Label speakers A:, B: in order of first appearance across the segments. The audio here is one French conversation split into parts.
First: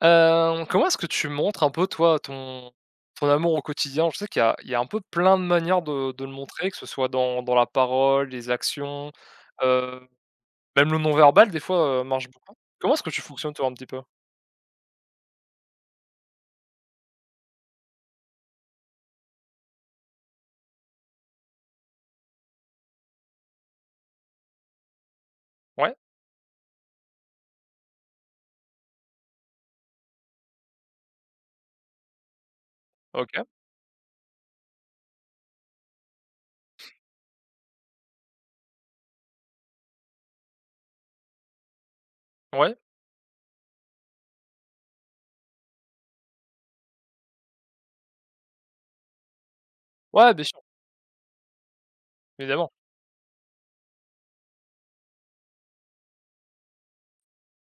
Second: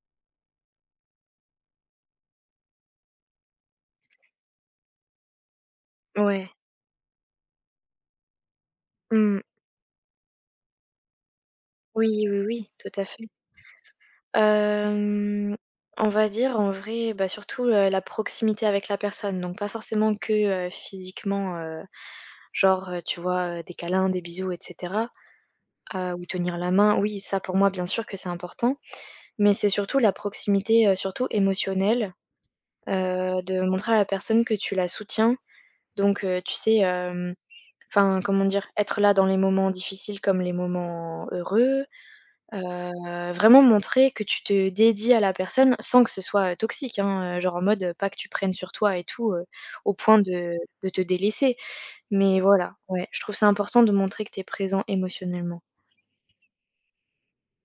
A: Comment est-ce que tu montres un peu toi ton amour au quotidien? Je sais qu'il y a un peu plein de manières de le
B: Ouais,
A: montrer, que ce soit dans la parole, les actions,
B: mmh.
A: heu, même le non verbal des fois,
B: Oui,
A: marche
B: oui,
A: beaucoup.
B: oui,
A: Comment
B: tout
A: est-ce
B: à
A: que tu
B: fait.
A: fonctionnes toi un petit peu?
B: Hem, on va dire, en vrai, bah, surtout, la proximité avec la personne, donc pas forcément que, physiquement, genre, tu vois, des câlins, des bisous, et cetera,
A: Ouais,
B: ou tenir la main. Oui, ça pour moi, bien sûr que c'est important, mais c'est surtout la proximité, surtout émotionnelle,
A: OK,
B: de montrer à la personne que tu la soutiens, donc tu sais, enfin, comment dire? Être là dans les moments difficiles comme les moments heureux.
A: ouais,
B: Vraiment montrer que tu te dédies à la personne sans que ce soit, toxique, hein, genre en mode, pas que tu prennes sur toi et tout, au point
A: ouais, bien
B: de
A: sûr,
B: de te délaisser. Mais
A: évidemment.
B: voilà, ouais, je trouve ça important de montrer que tu es présent émotionnellement,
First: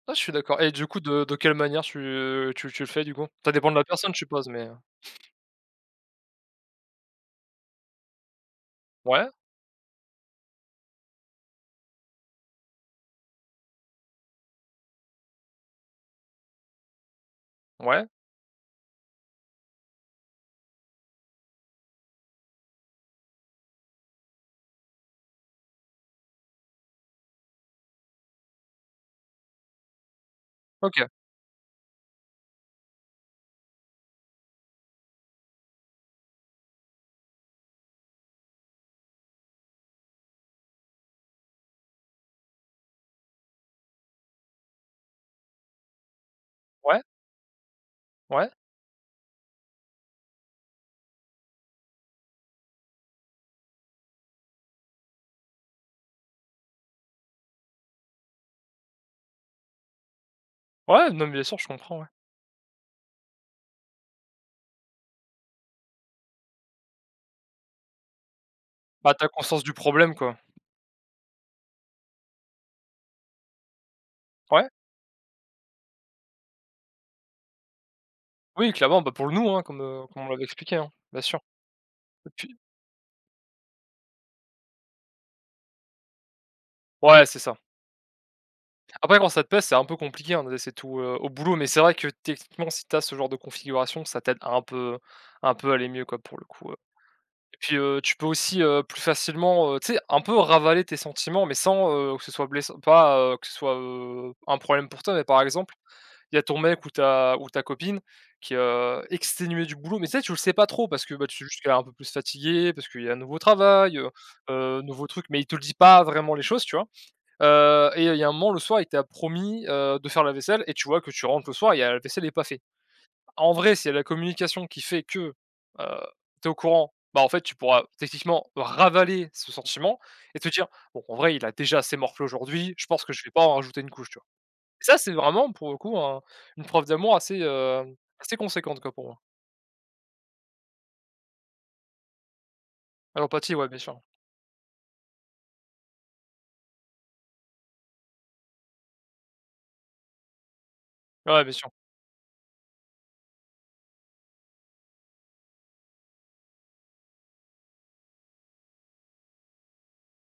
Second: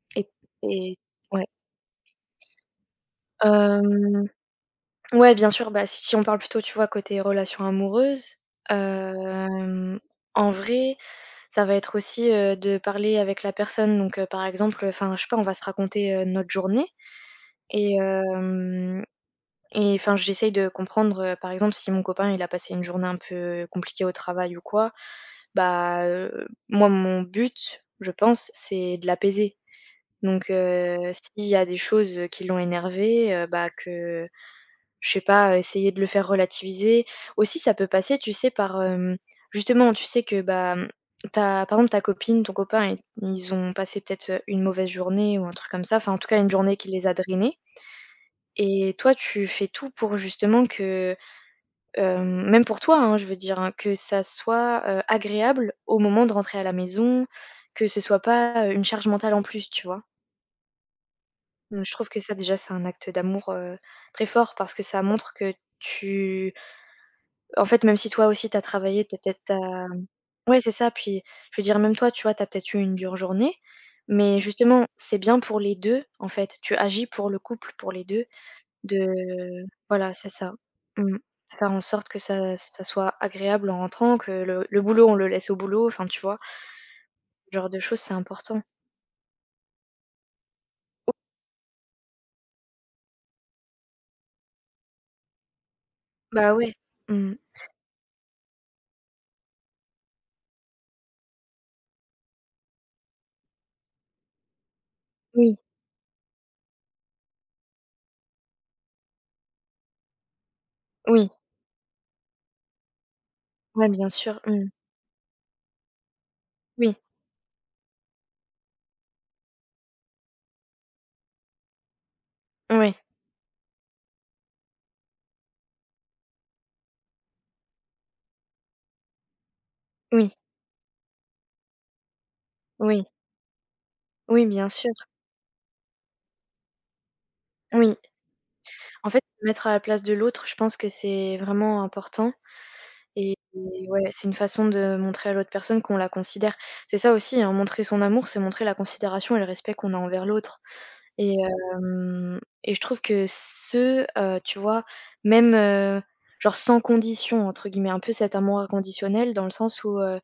A: Ah, je
B: et
A: suis d'accord. Et du
B: et
A: coup de
B: ouais.
A: quelle manière tu le fais du coup? Ça dépend de la personne, je
B: Hem,
A: suppose, mais,
B: ouais, bien sûr, bah, si on parle plutôt, tu vois, côté relations amoureuses,
A: ouais,
B: hem, en vrai, ça va être aussi, de parler avec la personne, donc, par exemple, enfin, je sais pas, on va se raconter, notre journée et
A: ouais,
B: hem Et enfin, j'essaye de comprendre, par exemple, si mon copain, il a passé une journée un peu compliquée au travail ou quoi, bah, moi, mon but, je pense, c'est de l'apaiser. Donc,
A: OK,
B: s'il y a des choses qui l'ont énervé, bah, que je sais pas, essayer de le faire relativiser. Aussi, ça peut passer, tu sais, par, justement, tu sais que, bah, ta par exemple, ta copine, ton copain, i ils ont passé peut-être une mauvaise journée ou un truc comme ça, enfin, en tout cas, une journée qui
A: ouais,
B: les a drainés,
A: ouais,
B: et toi, tu fais tout pour justement que... même pour toi, hein, je veux dire, hein, que ça soit, agréable au moment de rentrer à la maison, que ce soit pas, une charge mentale en plus, tu vois?
A: ouais, non, mais bien sûr, je
B: Donc je
A: comprends, ouais.
B: trouve que ça, déjà, c'est un acte d'amour, très fort, parce que ça montre que tu en fait, même si toi aussi t'as travaillé,
A: Bah,
B: t'as
A: tu
B: peut-être...
A: conscience du problème, quoi.
B: tu Ouais, c'est ça, puis je veux dire, même toi, tu vois, t'as peut-être eu une dure journée, mais
A: Ouais.
B: justement, c'est bien pour les 2 en fait. Tu agis pour le couple, pour les 2.
A: Oui, clairement, bah, pour le nous, hein,
B: De
A: comme, heu,
B: Voilà,
A: comme
B: c'est
A: on l'avait
B: ça.
A: expliqué, hein,
B: Mmh.
A: bien sûr.
B: Faire en sorte que
A: Et
B: ça
A: puis,
B: ça soit agréable en rentrant, que le boulot, on le laisse au boulot, enfin, tu vois?
A: ouais, c'est
B: Ce
A: ça.
B: genre de choses, c'est important.
A: Après quand ça te pèse, c'est un peu compliqué, hein, c'est tout,
B: O
A: au boulot, mais c'est vrai que techniquement, si tu as ce genre de configuration, ça t'aide un peu à aller mieux, quoi, pour le
B: Bah,
A: coup.
B: ouais. Mmh.
A: Et puis, tu peux aussi, plus facilement, tu sais, un peu ravaler tes sentiments, mais sans, que ce soit blessant pas, que ce soit, un problème pour toi, mais par
B: Oui,
A: exemple il y a ton mec ou ta copine qui est, exténuée du boulot, mais tu sais, tu le sais pas trop parce que, bah,
B: oui,
A: tu sais juste qu'elle est un peu plus fatiguée, parce qu'il y a un nouveau
B: ouais,
A: travail,
B: bien sûr. Mmh.
A: nouveau truc, mais il te le dit pas vraiment les choses, tu vois?
B: Oui,
A: Et il y a un moment, le soir, il t'a promis, de faire la vaisselle et tu vois que tu rentres le soir et il y a la vaisselle n'est pas faite.
B: oui,
A: En vrai, s'il y a la communication qui fait que, heu, tu es au courant, bah, en fait, tu pourras techniquement ravaler ce sentiment
B: oui,
A: et te dire: «Bon, en vrai, il a déjà assez morflé aujourd'hui, je
B: oui,
A: pense que je vais pas en rajouter une couche», tu vois?
B: oui, bien
A: Et
B: sûr.
A: ça, c'est vraiment pour le coup un une preuve d'amour assez,
B: Oui.
A: assez conséquente, quoi, pour
B: En
A: moi.
B: fait, se mettre à la place de l'autre, je pense que c'est vraiment important,
A: Ah,
B: et
A: l'empathie, ouais, bien
B: et
A: sûr.
B: ouais, c'est une façon de montrer à l'autre personne qu'on la considère. C'est ça aussi, hein, montrer son amour, c'est montrer la considération et le respect qu'on a envers l'autre. Et
A: Ouais, bien sûr.
B: hem et je trouve que ce, tu vois, même, genre «sans condition» entre guillemets, un peu cet amour inconditionnel, dans le sens où,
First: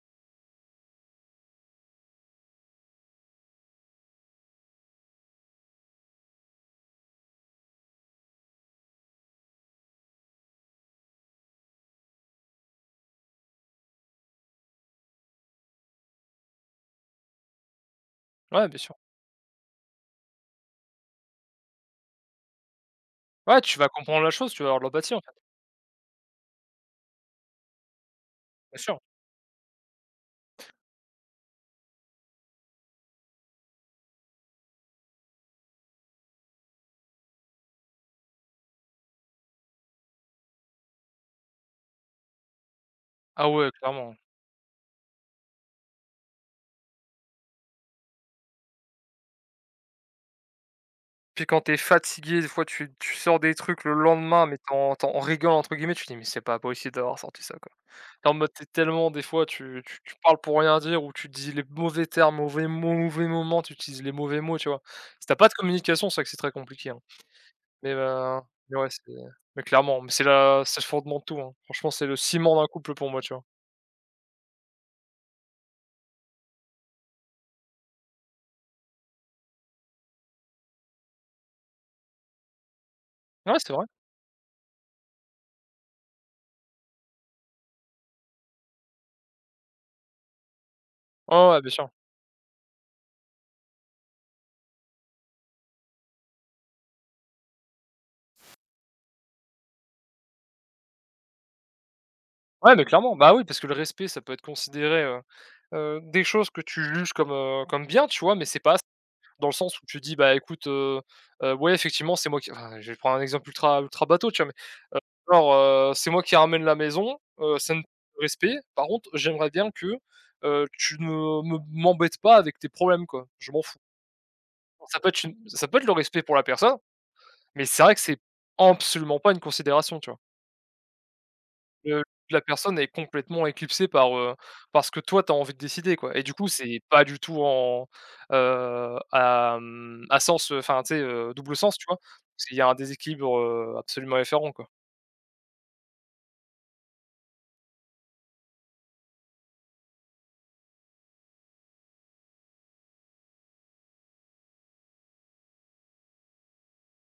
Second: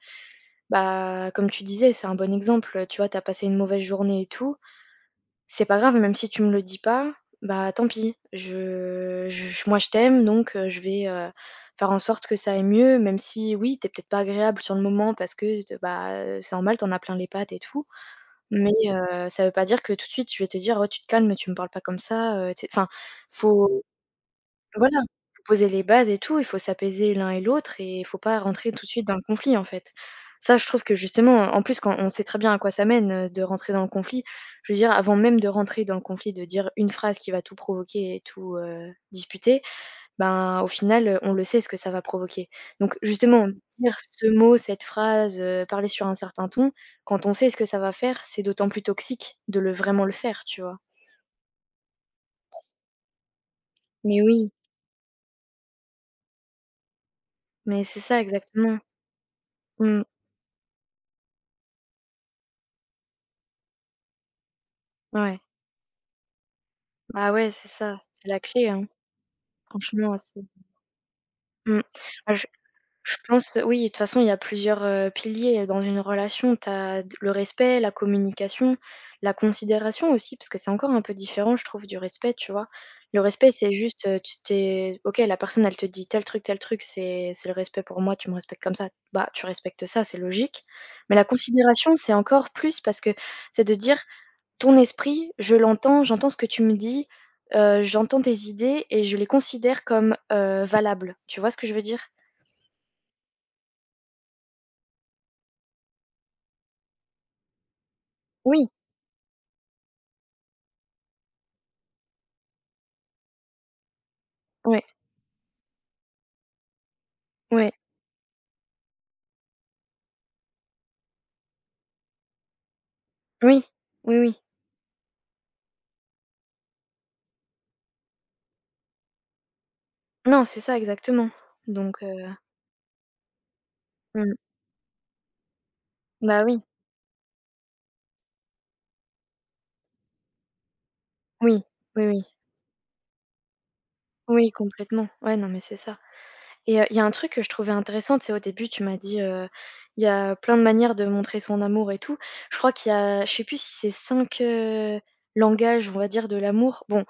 B: bah, comme tu disais, c'est un bon exemple, tu vois, t'as passé une mauvaise journée et tout, c'est pas grave, même si tu me le dis pas, bah, tant pis, je moi je t'aime, donc, je vais, faire en sorte que ça aille mieux, même si oui, t'es peut-être pas agréable sur le moment parce que, bah, c'est normal, t'en as plein les pattes et tout,
A: Ouais,
B: mais
A: bien sûr.
B: ça veut pas dire que tout de suite je vais te dire: «Oh, tu te calmes, tu me parles pas comme ça, tu enfin,
A: Ouais, tu
B: faut
A: vas comprendre la chose, tu vas avoir de
B: voilà,
A: l'empathie, en fait,
B: faut poser les bases et tout, il faut s'apaiser l'un et l'autre et il faut pas rentrer
A: bien
B: tout de
A: sûr.
B: suite dans le conflit, en fait. Ça, je trouve que justement, en plus, quand on sait très bien à quoi ça mène, de rentrer dans le conflit, je veux dire, avant même de rentrer dans le conflit, de dire une phrase qui va tout provoquer et tout, disputer... ben, au final, on le sait ce que ça va provoquer. Donc justement,
A: Ah, ouais,
B: dire
A: clairement.
B: ce mot, cette phrase, parler sur un certain ton, quand on sait ce que ça va faire, c'est d'autant plus toxique de le vraiment le faire, tu vois?
A: Puis quand t'es fatigué, des fois tu sors des trucs le
B: Mais
A: lendemain,
B: oui,
A: mais tu rigoles entre guillemets, tu te dis: «Mais c'est pas possible d'avoir sorti ça, quoi».
B: mais c'est ça
A: T'es en mode tu
B: exactement.
A: tellement des fois tu tu
B: Mmh,
A: tu parles pour rien dire ou tu dis les mauvais termes, mauvais mots, mauvais moments, tu utilises les mauvais mots, tu vois? Si tu
B: ouais.
A: pas de communication, c'est vrai que c'est très compliqué, hein.
B: Bah, ouais, c'est
A: Mais
B: ça, c'est la
A: heu,
B: clé,
A: mais
B: hein,
A: ouais, c'est mais clairement, mais
B: franchement, c'est
A: c'est le fondement de tout, hein.
B: mmh.
A: Franchement, c'est le
B: Bah, je
A: ciment d'un couple pour
B: Je
A: moi, tu vois?
B: pense, oui, de toute façon, il y a plusieurs, piliers dans une relation. Tu as le respect, la communication, la considération aussi, parce que c'est encore un peu différent, je trouve, du respect, tu vois? Le respect,
A: Ouais,
B: c'est
A: c'est vrai.
B: juste, tu t'es OK, la personne, elle te dit tel truc, c'est le respect pour moi, tu me respectes comme ça. Bah, tu respectes ça, c'est logique. Mais la
A: Ouais, ouais, bien sûr.
B: considération, c'est encore plus, parce que c'est de dire: «Ton esprit, je l'entends, j'entends ce que tu me dis, j'entends tes idées et je les considère comme, valables». Tu vois ce que je veux dire?
A: Ouais, mais clairement, bah, oui, parce que le respect, ça peut être considéré, des choses que tu juges comme, comme bien, tu vois? Mais c'est
B: Oui,
A: pas dans le sens où tu dis: «Bah, écoute, ouais, effectivement, c'est moi qui» enfin, je vais prendre un exemple ultra ultra bateau, tu vois?
B: oui.
A: Mais, genre, c'est moi qui ramène la maison,
B: Ouais,
A: ça ne respect. Par contre, j'aimerais bien que, tu ne me m'embêtes pas avec tes problèmes, quoi. Je m'en
B: oui,
A: fous».
B: oui, oui.
A: Bon, ça peut être le respect pour la personne, mais c'est vrai que c'est absolument pas une considération, tu vois?
B: Non, c'est ça exactement. Donc,
A: Le La personne est complètement éclipsée par,
B: mmh,
A: ce que toi tu as envie de décider, quoi et du
B: bah,
A: coup,
B: oui,
A: c'est pas du tout en, à, à sens, enfin, tu sais, double
B: oui,
A: sens, tu vois?
B: oui, oui,
A: Parce qu'il y a un déséquilibre, absolument
B: oui,
A: effarant, quoi.
B: complètement. Ouais, non, mais c'est ça, et il y a un truc que je trouvais intéressant, tu sais, au début, tu m'as dit, il y a plein de manières de montrer son amour et tout. Je crois qu'il y a... je sais plus si c'est cinq, langages, on va dire, de l'amour. Bon,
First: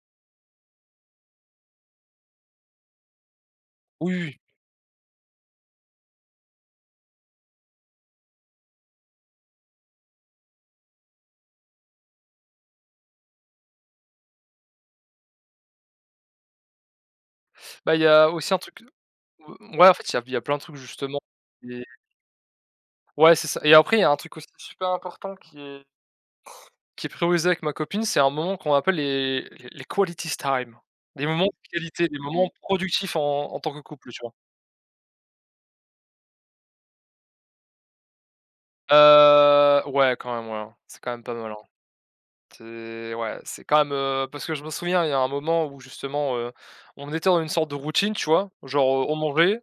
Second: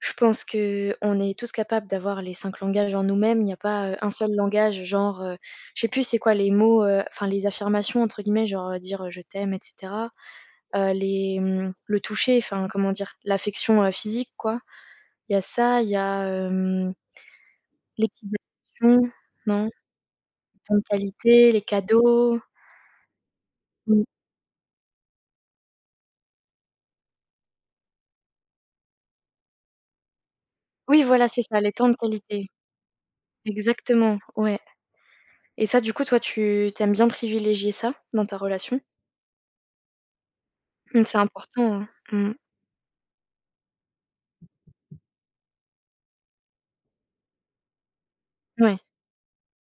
B: je pense que on est tous capables d'avoir les 5 langages en nous-mêmes. Il n'y a pas, un
A: Oui,
B: seul
A: oui,
B: langage, genre, je sais plus c'est quoi les mots, enfin, les affirmations entre guillemets, genre, dire, «Je t'aime», et cetera. Les, le toucher, enfin, comment dire? L'affection, physique, quoi. Il y a ça, il y a,
A: bah, il y
B: les
A: a
B: petites
A: aussi un truc,
B: actions, non?
A: ouais, en fait, il y a plein
B: Les
A: de
B: temps
A: trucs
B: de
A: justement
B: qualité, les
A: et
B: cadeaux.
A: ouais, c'est ça. Et après, il
B: Mmh.
A: y a un truc aussi super important qui est priorisé avec ma copine, c'est un moment qu'on appelle les qualities time.
B: Oui,
A: Des
B: voilà, c'est
A: moments
B: ça,
A: de
B: les temps de
A: qualité, des
B: qualité.
A: moments productifs en tant que couple,
B: Exactement,
A: tu vois?
B: ouais, et ça, du coup, toi, tu aimes bien privilégier ça dans ta relation?
A: Ouais, quand même, ouais, hein. C'est
B: Mmh,
A: quand
B: c'est
A: même pas mal, hein.
B: important, hein. Mmh.
A: C'est Ouais, c'est quand même, parce que je me souviens, il y a un moment où justement, on était dans une sorte de routine, tu vois?
B: Ouais.
A: Genre, on mangeait,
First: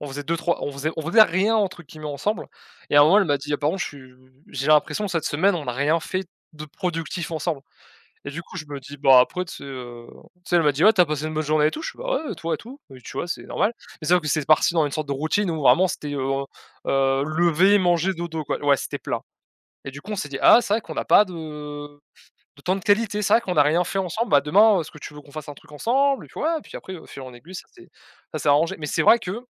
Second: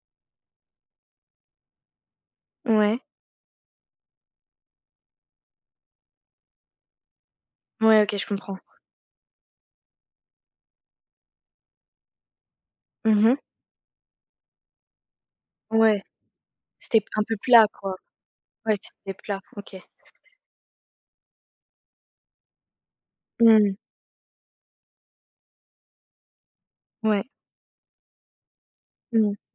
A: on faisait deux trois, on faisait «rien» entre guillemets ensemble. Et
B: Ouais.
A: à un moment elle m'a dit: «Ah par contre je suis j'ai l'impression que cette semaine on n'a rien fait de productif ensemble».
B: Ouais, OK, je
A: Et du coup,
B: comprends.
A: je me dis: «Bah, après,» tu sais, elle m'a dit: «Ouais, t'as passé une bonne journée et tout?» Je fais: «Bah, ouais, toi et tout?» Et tu vois,
B: Mmh.
A: c'est normal. Mais c'est vrai que c'est parti dans une sorte de routine où vraiment
B: Ouais,
A: c'était,
B: c'était un peu plat,
A: lever,
B: quoi.
A: manger, dodo, quoi.
B: Ouais,
A: Ouais, c'était
B: c'était
A: plat.
B: plat, OK.
A: Et du coup, on s'est dit: «Ah, c'est vrai qu'on n'a pas de temps de qualité, c'est vrai qu'on n'a
B: Mmh.
A: rien fait ensemble. Bah, demain, est-ce que tu veux qu'on fasse un truc ensemble?» Et puis ouais, puis après, de fil
B: Ouais.
A: en aiguille, ça s'est arrangé. Mais c'est vrai
B: Mmh.
A: que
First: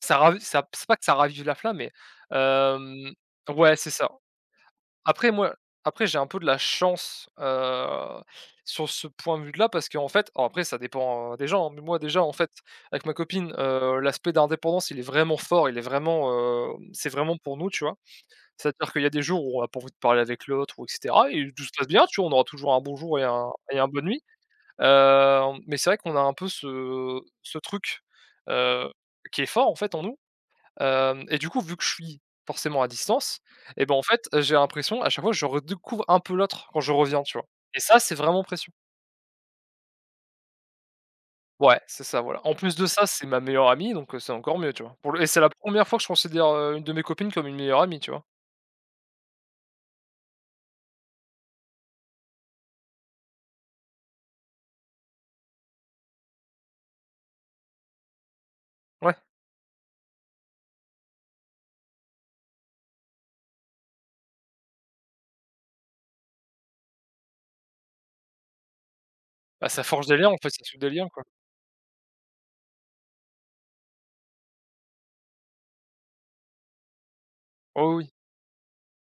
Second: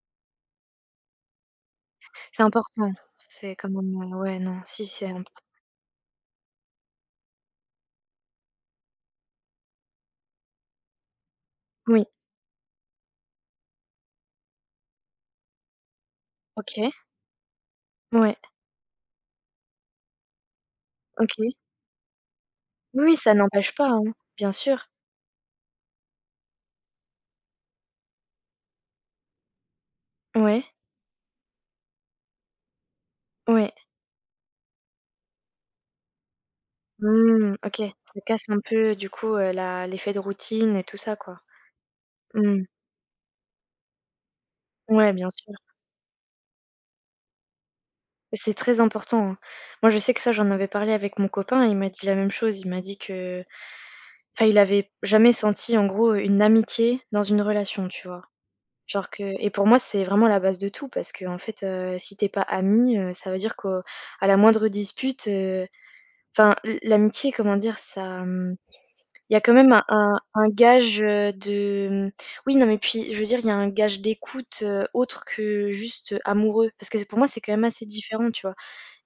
A: ça ravi ça c'est pas que ça ravive la flamme, mais
B: C'est important.
A: hem,
B: C'est quand
A: ouais, c'est
B: même,
A: ça.
B: ouais, non, si, c'est
A: Après moi Après j'ai un peu de la chance, sur ce point de vue-là parce qu'en fait alors après ça dépend, des gens, hein, mais moi
B: oui,
A: déjà en fait avec ma copine, l'aspect d'indépendance il est vraiment fort, il est vraiment,
B: OK.
A: c'est vraiment pour nous, tu vois?
B: Ouais,
A: C'est-à-dire qu'il y a des jours où on a pas envie de parler avec l'autre ou et cetera
B: OK.
A: et
B: Oui,
A: tout se passe bien, tu vois? On aura toujours un bon
B: oui,
A: jour et
B: ça n'empêche
A: un
B: pas, hein,
A: bonne nuit,
B: bien sûr.
A: mais c'est vrai qu'on a un peu ce truc, heu, qui est fort en fait en nous.
B: Ouais,
A: Hem et du coup, vu que je suis forcément à distance
B: ouais.
A: et ben, en fait, j'ai l'impression à chaque fois, je redécouvre un peu l'autre quand je reviens, tu vois?
B: Mmh, OK.
A: Et ça, c'est
B: Ça
A: vraiment
B: casse un
A: précieux.
B: peu du coup, la l'effet de routine et tout ça, quoi.
A: Ouais, c'est ça, voilà. En
B: Mmh.
A: plus de ça, c'est ma meilleure amie, donc c'est encore mieux, tu vois?
B: Ouais,
A: Pour le Et
B: bien
A: c'est la
B: sûr.
A: première fois que je considère, une de mes copines comme une meilleure amie, tu vois?
B: C'est très important, hein. Moi, je sais que ça, j'en avais parlé avec mon copain, il m'a dit la même chose. Il m'a dit que, enfin, il avait jamais senti, en gros, une amitié dans une relation, tu vois? Genre
A: Ouais,
B: que... et pour moi, c'est vraiment la base de tout, parce qu'en fait, si tu es pas amis, ça veut dire qu'au... à la moindre dispute, enfin, l'amitié, comment dire? Ça, il y a quand
A: bah,
B: même
A: ça
B: un
A: forge des
B: un
A: liens, en
B: un
A: fait, ça tisse des
B: gage,
A: liens, quoi.
B: de, oui, non, mais puis, je veux dire, il y a un gage d'écoute, autre que juste, amoureux. Parce que pour moi, c'est quand même assez
A: Oh, oui,
B: différent, tu vois?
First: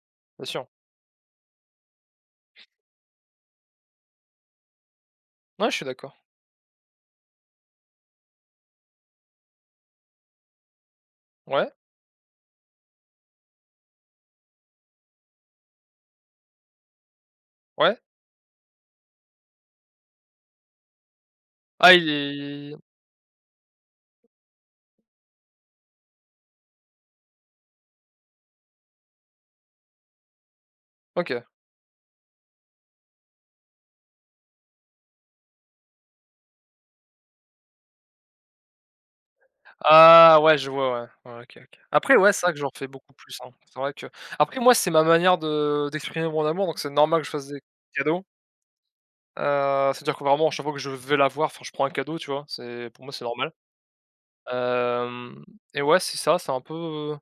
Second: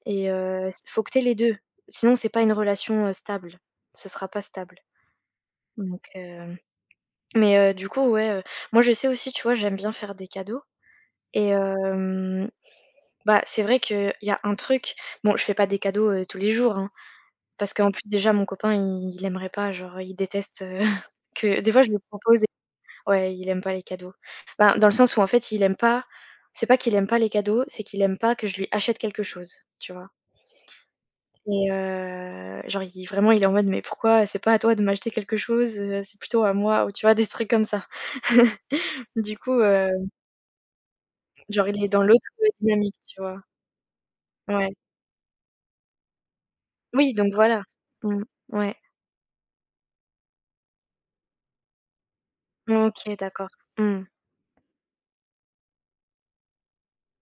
B: Et,
A: bien sûr.
B: faut que tu... les deux. Sinon, c'est pas une relation, stable. Ce sera pas stable.
A: Ouais, je suis
B: Donc,
A: d'accord.
B: mais du coup, ouais, moi, je sais aussi, tu vois, j'aime bien faire des cadeaux, et
A: Ouais,
B: bah, c'est vrai qu'il y a un truc... bon, je fais pas des cadeaux, tous les jours, hein. Parce qu'en
A: ouais.
B: plus, déjà, mon copain, il aimerait pas, genre, il déteste, que des fois, je
A: Ah,
B: lui
A: il
B: propose
A: est
B: ouais, il aime pas les cadeaux. Ben, dans le sens où, en fait, il aime pas... c'est pas qu'il aime pas les cadeaux, c'est qu'il aime pas que je lui achète quelque chose, tu vois?
A: OK.
B: Et, genre, il... vraiment, il est en mode: «Mais pourquoi c'est pas à toi de m'acheter quelque chose, c'est plutôt à moi», ou tu vois? Des trucs comme ça. Du coup,
A: Ah, ouais, je vois, ouais. Ouais, OK,
B: genre,
A: OK.
B: il est dans
A: Après,
B: l'autre
A: ouais, c'est vrai que j'en fais
B: dynamique,
A: beaucoup
B: tu
A: plus,
B: vois?
A: hein. C'est vrai que Après
B: Ouais.
A: moi, c'est ma manière de d'exprimer mon amour, donc c'est
B: Oui,
A: normal que je
B: donc
A: fasse des
B: voilà. Mmh.
A: cadeaux.
B: Ouais.
A: C'est-à-dire que vraiment, à chaque fois que je vais la voir, enfin, je prends un cadeau, tu vois? C'est pour moi,
B: OK,
A: c'est
B: d'accord.
A: normal.
B: Mmh.
A: Hem et ouais, c'est ça, c'est un peu,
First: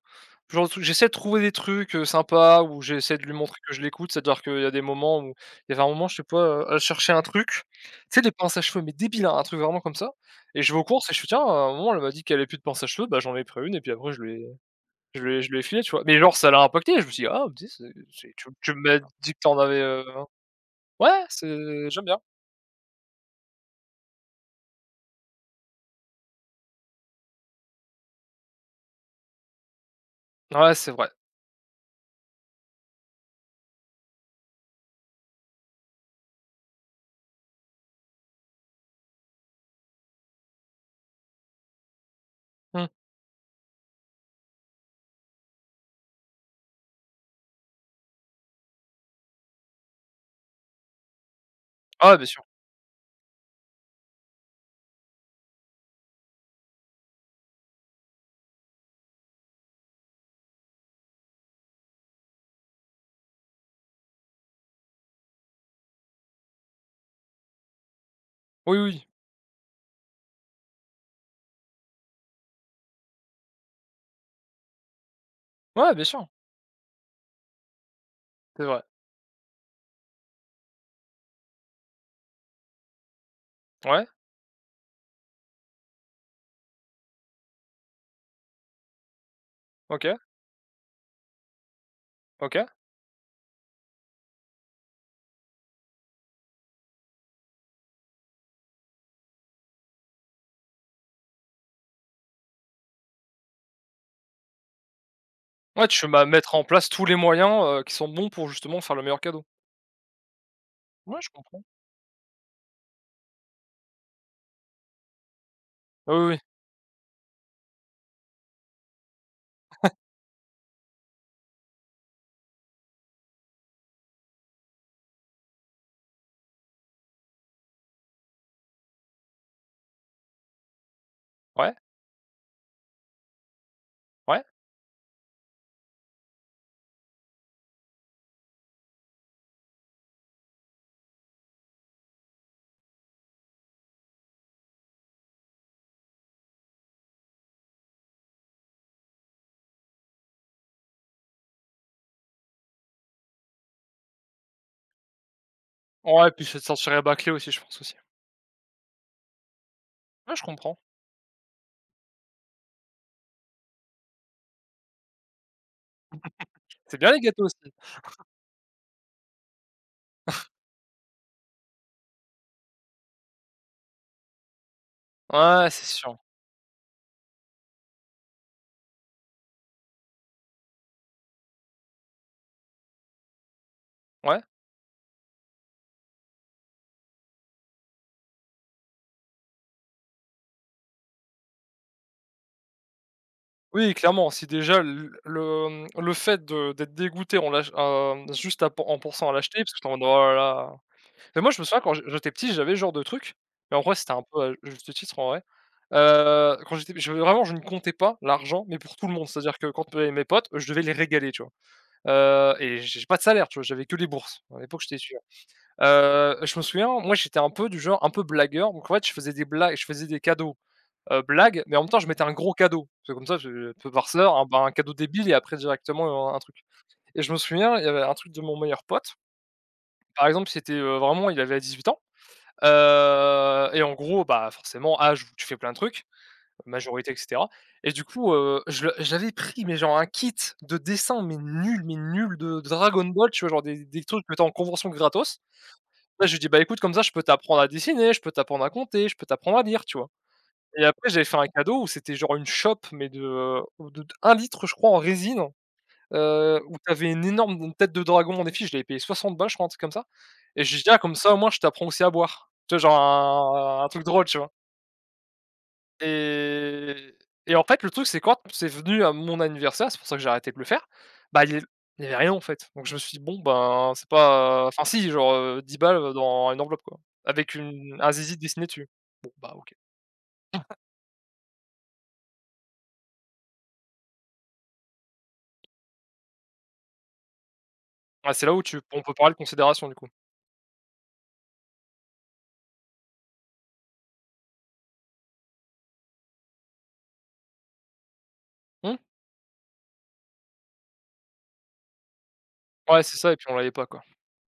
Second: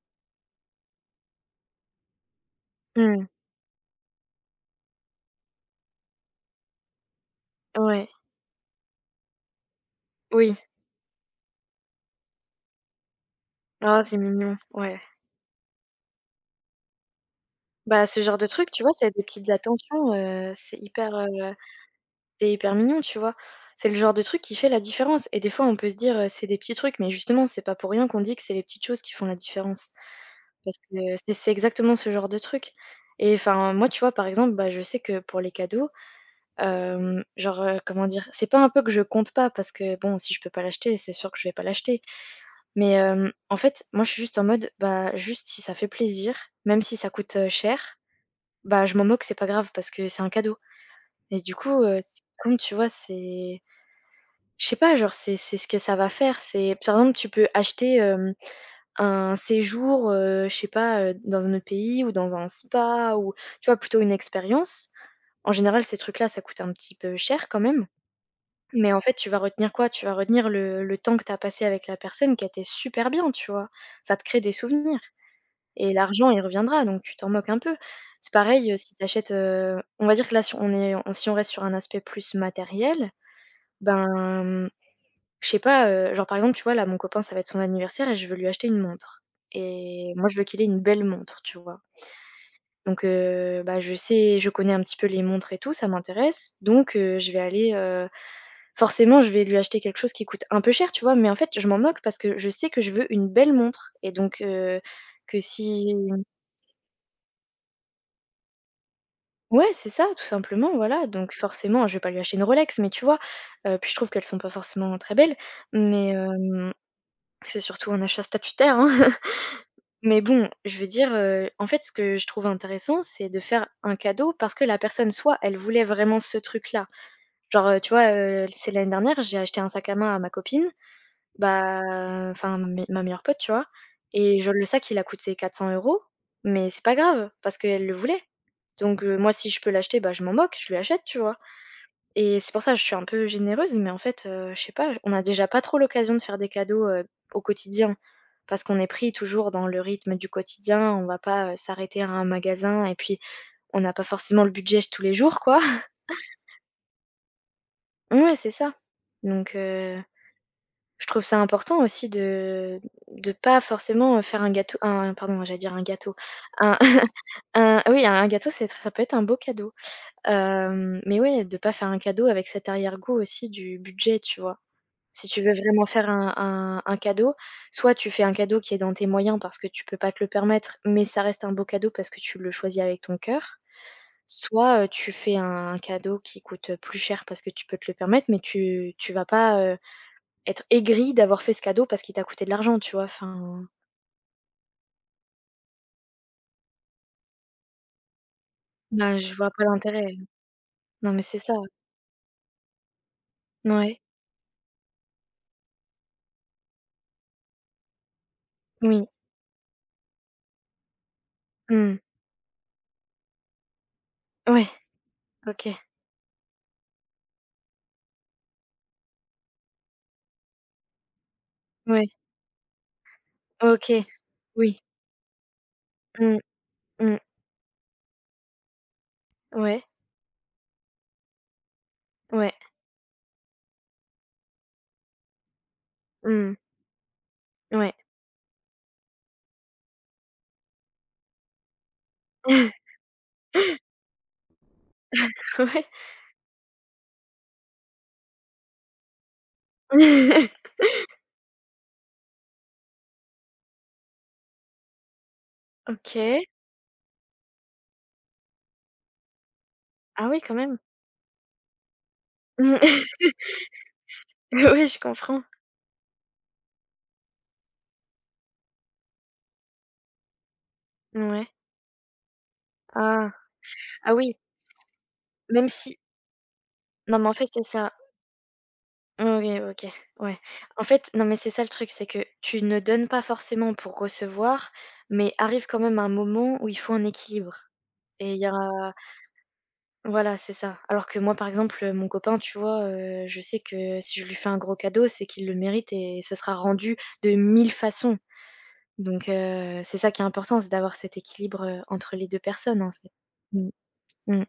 A: le genre de truc j'essaie de trouver des trucs, sympas où j'essaie de
B: Mmh.
A: lui montrer que je l'écoute. C'est-à-dire qu'il y a des moments où il y avait un moment, je sais pas, elle cherchait un truc, tu
B: Ouais.
A: sais des pinces à cheveux, mais débile, hein, un truc vraiment comme ça.
B: Oui.
A: Et je vais aux courses et je fais: «Tiens», à un moment, elle m'a dit qu'elle avait plus de pince à cheveux, bah, j'en ai pris une et puis
B: Ah,
A: après
B: c'est mignon. Ouais.
A: je lui ai filé, tu vois? Mais genre ça l'a impacté, je me suis dit: «Ah tu sais,
B: Bah, ce
A: c'est
B: genre de truc,
A: tu
B: tu vois,
A: m'as
B: c'est des
A: dit que
B: petites
A: t'en avais,»
B: attentions, c'est hyper,
A: ouais, c'est j'aime bien.
B: mignon, tu vois? C'est le genre de truc qui fait la différence, et des fois, on peut se dire, c'est des petits trucs, mais justement, c'est pas pour rien qu'on dit que c'est les petites choses qui font la différence.
A: Ouais,
B: Parce
A: c'est
B: que
A: vrai.
B: c'est exactement ce genre de truc. Et enfin, moi, tu vois, par exemple, bah, je sais que pour les cadeaux, genre, comment dire? C'est pas un peu que je compte pas parce que bon, si je peux pas l'acheter, c'est sûr que je vais pas l'acheter.
A: Mmh.
B: Mais, en fait, moi, je suis juste en mode, bah, juste si ça fait plaisir, même si ça coûte, cher bah, je m'en moque, c'est pas grave parce que c'est un cadeau. Et du coup,
A: Ah, ouais,
B: c'est
A: bien sûr.
B: comme tu vois, c'est je sais pas, genre, c'est ce que ça va faire. C'est par exemple, tu peux acheter, un séjour, je sais pas, dans un autre pays ou dans un spa ou tu vois, plutôt une expérience. En général, ces trucs-là, ça coûte un petit peu cher quand même.
A: Oui, oui.
B: Mais en
A: Oui.
B: fait, tu vas retenir quoi? Tu vas retenir le temps que tu as passé avec la personne qui a été super bien, tu vois? Ça te crée des souvenirs. Et
A: Ouais, bien sûr,
B: l'argent, il reviendra, donc tu t'en moques un peu. C'est
A: c'est
B: pareil,
A: vrai.
B: si tu achètes, on va dire que là, si on si on reste sur un aspect plus matériel, ben,
A: Ouais,
B: mmh, je sais pas, genre, par exemple, tu vois, là, mon copain, ça va être son anniversaire et je veux lui acheter une montre et
A: OK,
B: moi, je veux qu'il ait une belle montre, tu vois?
A: OK.
B: Donc bah, je connais un petit peu les montres et tout, ça m'intéresse, donc je vais aller, forcément, je vais lui acheter quelque chose qui coûte un peu cher, tu vois? Mais en fait, je m'en moque parce que je sais que je veux une belle montre et donc que
A: Ouais,
B: si
A: tu vas mettre en place tous les moyens, qui sont bons pour justement faire le meilleur cadeau.
B: Ouais, c'est ça, tout simplement, voilà,
A: Ouais, je
B: donc
A: comprends.
B: forcément, je vais pas lui acheter une Rolex, mais tu vois? Puis je trouve qu'elles sont pas forcément très belles, mais
A: Oui, oui, oui.
B: c'est surtout un achat statutaire, hein. Mais bon, je veux dire, en fait, ce que je trouve intéressant, c'est de faire un cadeau parce que la personne, soit elle voulait vraiment ce truc-là. Genre, tu vois, c'est l'année dernière, j'ai acheté un sac à main à ma copine
A: Ouais,
B: bah, enfin mes ma meilleure pote, tu vois? Et
A: ouais.
B: je le sac, il a coûté 400 € mais c'est pas grave parce qu'elle le voulait. Donc moi, si je peux l'acheter, bah, je m'en moque, je lui achète, tu vois? Et c'est pour ça, que je suis un peu généreuse, mais en fait, je sais pas, on a déjà pas trop l'occasion de faire des cadeaux, au quotidien parce qu'on est pris toujours dans le rythme du quotidien. On va pas, s'arrêter à un magasin et puis on n'a pas forcément le budget tous les jours, quoi.
A: Ouais, puis c'est de sortir les aussi, je pense aussi.
B: Ouais, c'est ça. Donc
A: Ouais, je comprends.
B: je trouve ça important aussi de pas forcément, faire un gâteau un pardon, j'allais dire un gâteau, un
A: C'est bien les gâteaux aussi.
B: un oui, un gâteau, c'est ça peut être un beau cadeau. Mais ouais, de pas faire un cadeau avec cet arrière-goût aussi du budget, tu vois? Si tu veux
A: Ouais,
B: vraiment
A: c'est
B: faire
A: sûr.
B: un cadeau, soit tu fais un cadeau qui est dans tes moyens parce que tu peux pas te le permettre, mais ça reste un beau cadeau parce que tu le choisis avec ton cœur,
A: Ouais.
B: soit, tu fais un cadeau qui coûte, plus cher parce que tu peux te le permettre, mais tu vas pas, être aigri d'avoir fait ce cadeau parce qu'il t'a coûté de l'argent, tu vois? Enfin,
A: Oui, clairement, si déjà le fait de d'être dégoûté en l'ach juste à
B: bah,
A: pensant à
B: je vois
A: l'acheter,
B: pas
A: parce que tu es en mode:
B: l'intérêt.
A: «Oh là là».
B: Non, mais c'est
A: Mais moi,
B: ça.
A: je me souviens quand j'étais petit, j'avais ce genre de truc, mais en vrai,
B: Ouais,
A: c'était un peu à juste titre, en vrai. Quand j'étais je Vraiment, je ne comptais pas l'argent, mais pour
B: oui,
A: tout le monde. C'est-à-dire que quand, mes potes, je devais les régaler, tu vois?
B: mmh,
A: Et j'ai pas de salaire, tu vois? J'avais que les bourses. À
B: ouais,
A: l'époque, j'étais étudiant.
B: OK,
A: Je me souviens, moi, j'étais un peu du genre un peu blagueur, donc en fait, je faisais des cadeaux, blagues, mais en même temps,
B: ouais,
A: je mettais un gros cadeau. C'est comme ça, je peux
B: OK,
A: par sœur, un bah, un
B: oui,
A: cadeau débile et après directement,
B: mmh,
A: un truc.
B: mmh,
A: Et je me souviens, il y avait un truc de mon meilleur pote.
B: ouais,
A: Par exemple, c'était, vraiment, il avait 18 ans.
B: ouais,
A: Et en gros, bah, forcément, âge où tu fais plein de trucs.
B: mmh,
A: Majorité et cetera. Et
B: ouais,
A: du coup, je pris, mais genre un kit de dessin, mais nul de Dragon Ball, tu vois? Genre des trucs que tu en convention gratos.
B: ouais.
A: Là, je lui ai «Bah, écoute, comme ça, je peux t'apprendre à dessiner, je peux t'apprendre à compter, je peux t'apprendre à lire», tu vois? Et après, j'avais fait un cadeau où c'était genre une chope, mais de d litre, je crois, en résine,
B: OK.
A: où t'avais une énorme tête de dragon en effigie, je l'avais payé 60 balles, je crois, un truc comme ça.
B: Ah oui, quand
A: Et je
B: même.
A: lui ai «Ah, comme ça, au moins, je t'apprends aussi à boire». Tu vois? Genre un truc drôle, tu vois?
B: Ouais, je comprends.
A: Et et en fait, le truc, c'est quand c'est venu à mon anniversaire, c'est pour ça que j'ai arrêté de le faire, bah,
B: Ouais.
A: il y avait rien en fait. Donc je me suis dit:
B: Ah,
A: «Bon, ben, c'est
B: ah oui,
A: pas» enfin si, genre,
B: même
A: 10
B: si
A: balles, dans une enveloppe, quoi,
B: non, mais en fait,
A: avec
B: c'est ça.
A: une un zizi dessiné dessus. Bon,
B: OK,
A: bah, OK.
B: OK, ouais. En fait, non, mais c'est ça le truc, c'est que tu ne donnes pas forcément pour recevoir, mais arrive quand même un moment où il faut un équilibre et
A: Ouais,
B: il y
A: c'est là où tu
B: a
A: on peut parler de considération, du coup.
B: voilà, c'est ça. Alors que moi, par exemple, mon copain, tu vois, je sais que si je lui fais un gros cadeau, c'est qu'il le mérite et ça sera rendu de 1000 façons.
A: Mmh?
B: Donc c'est ça qui est important, c'est d'avoir cet équilibre, entre les 2 personnes, en
A: Ouais,
B: fait.
A: c'est ça et puis on
B: Mmh.
A: l'avait pas, quoi.
B: Mmh.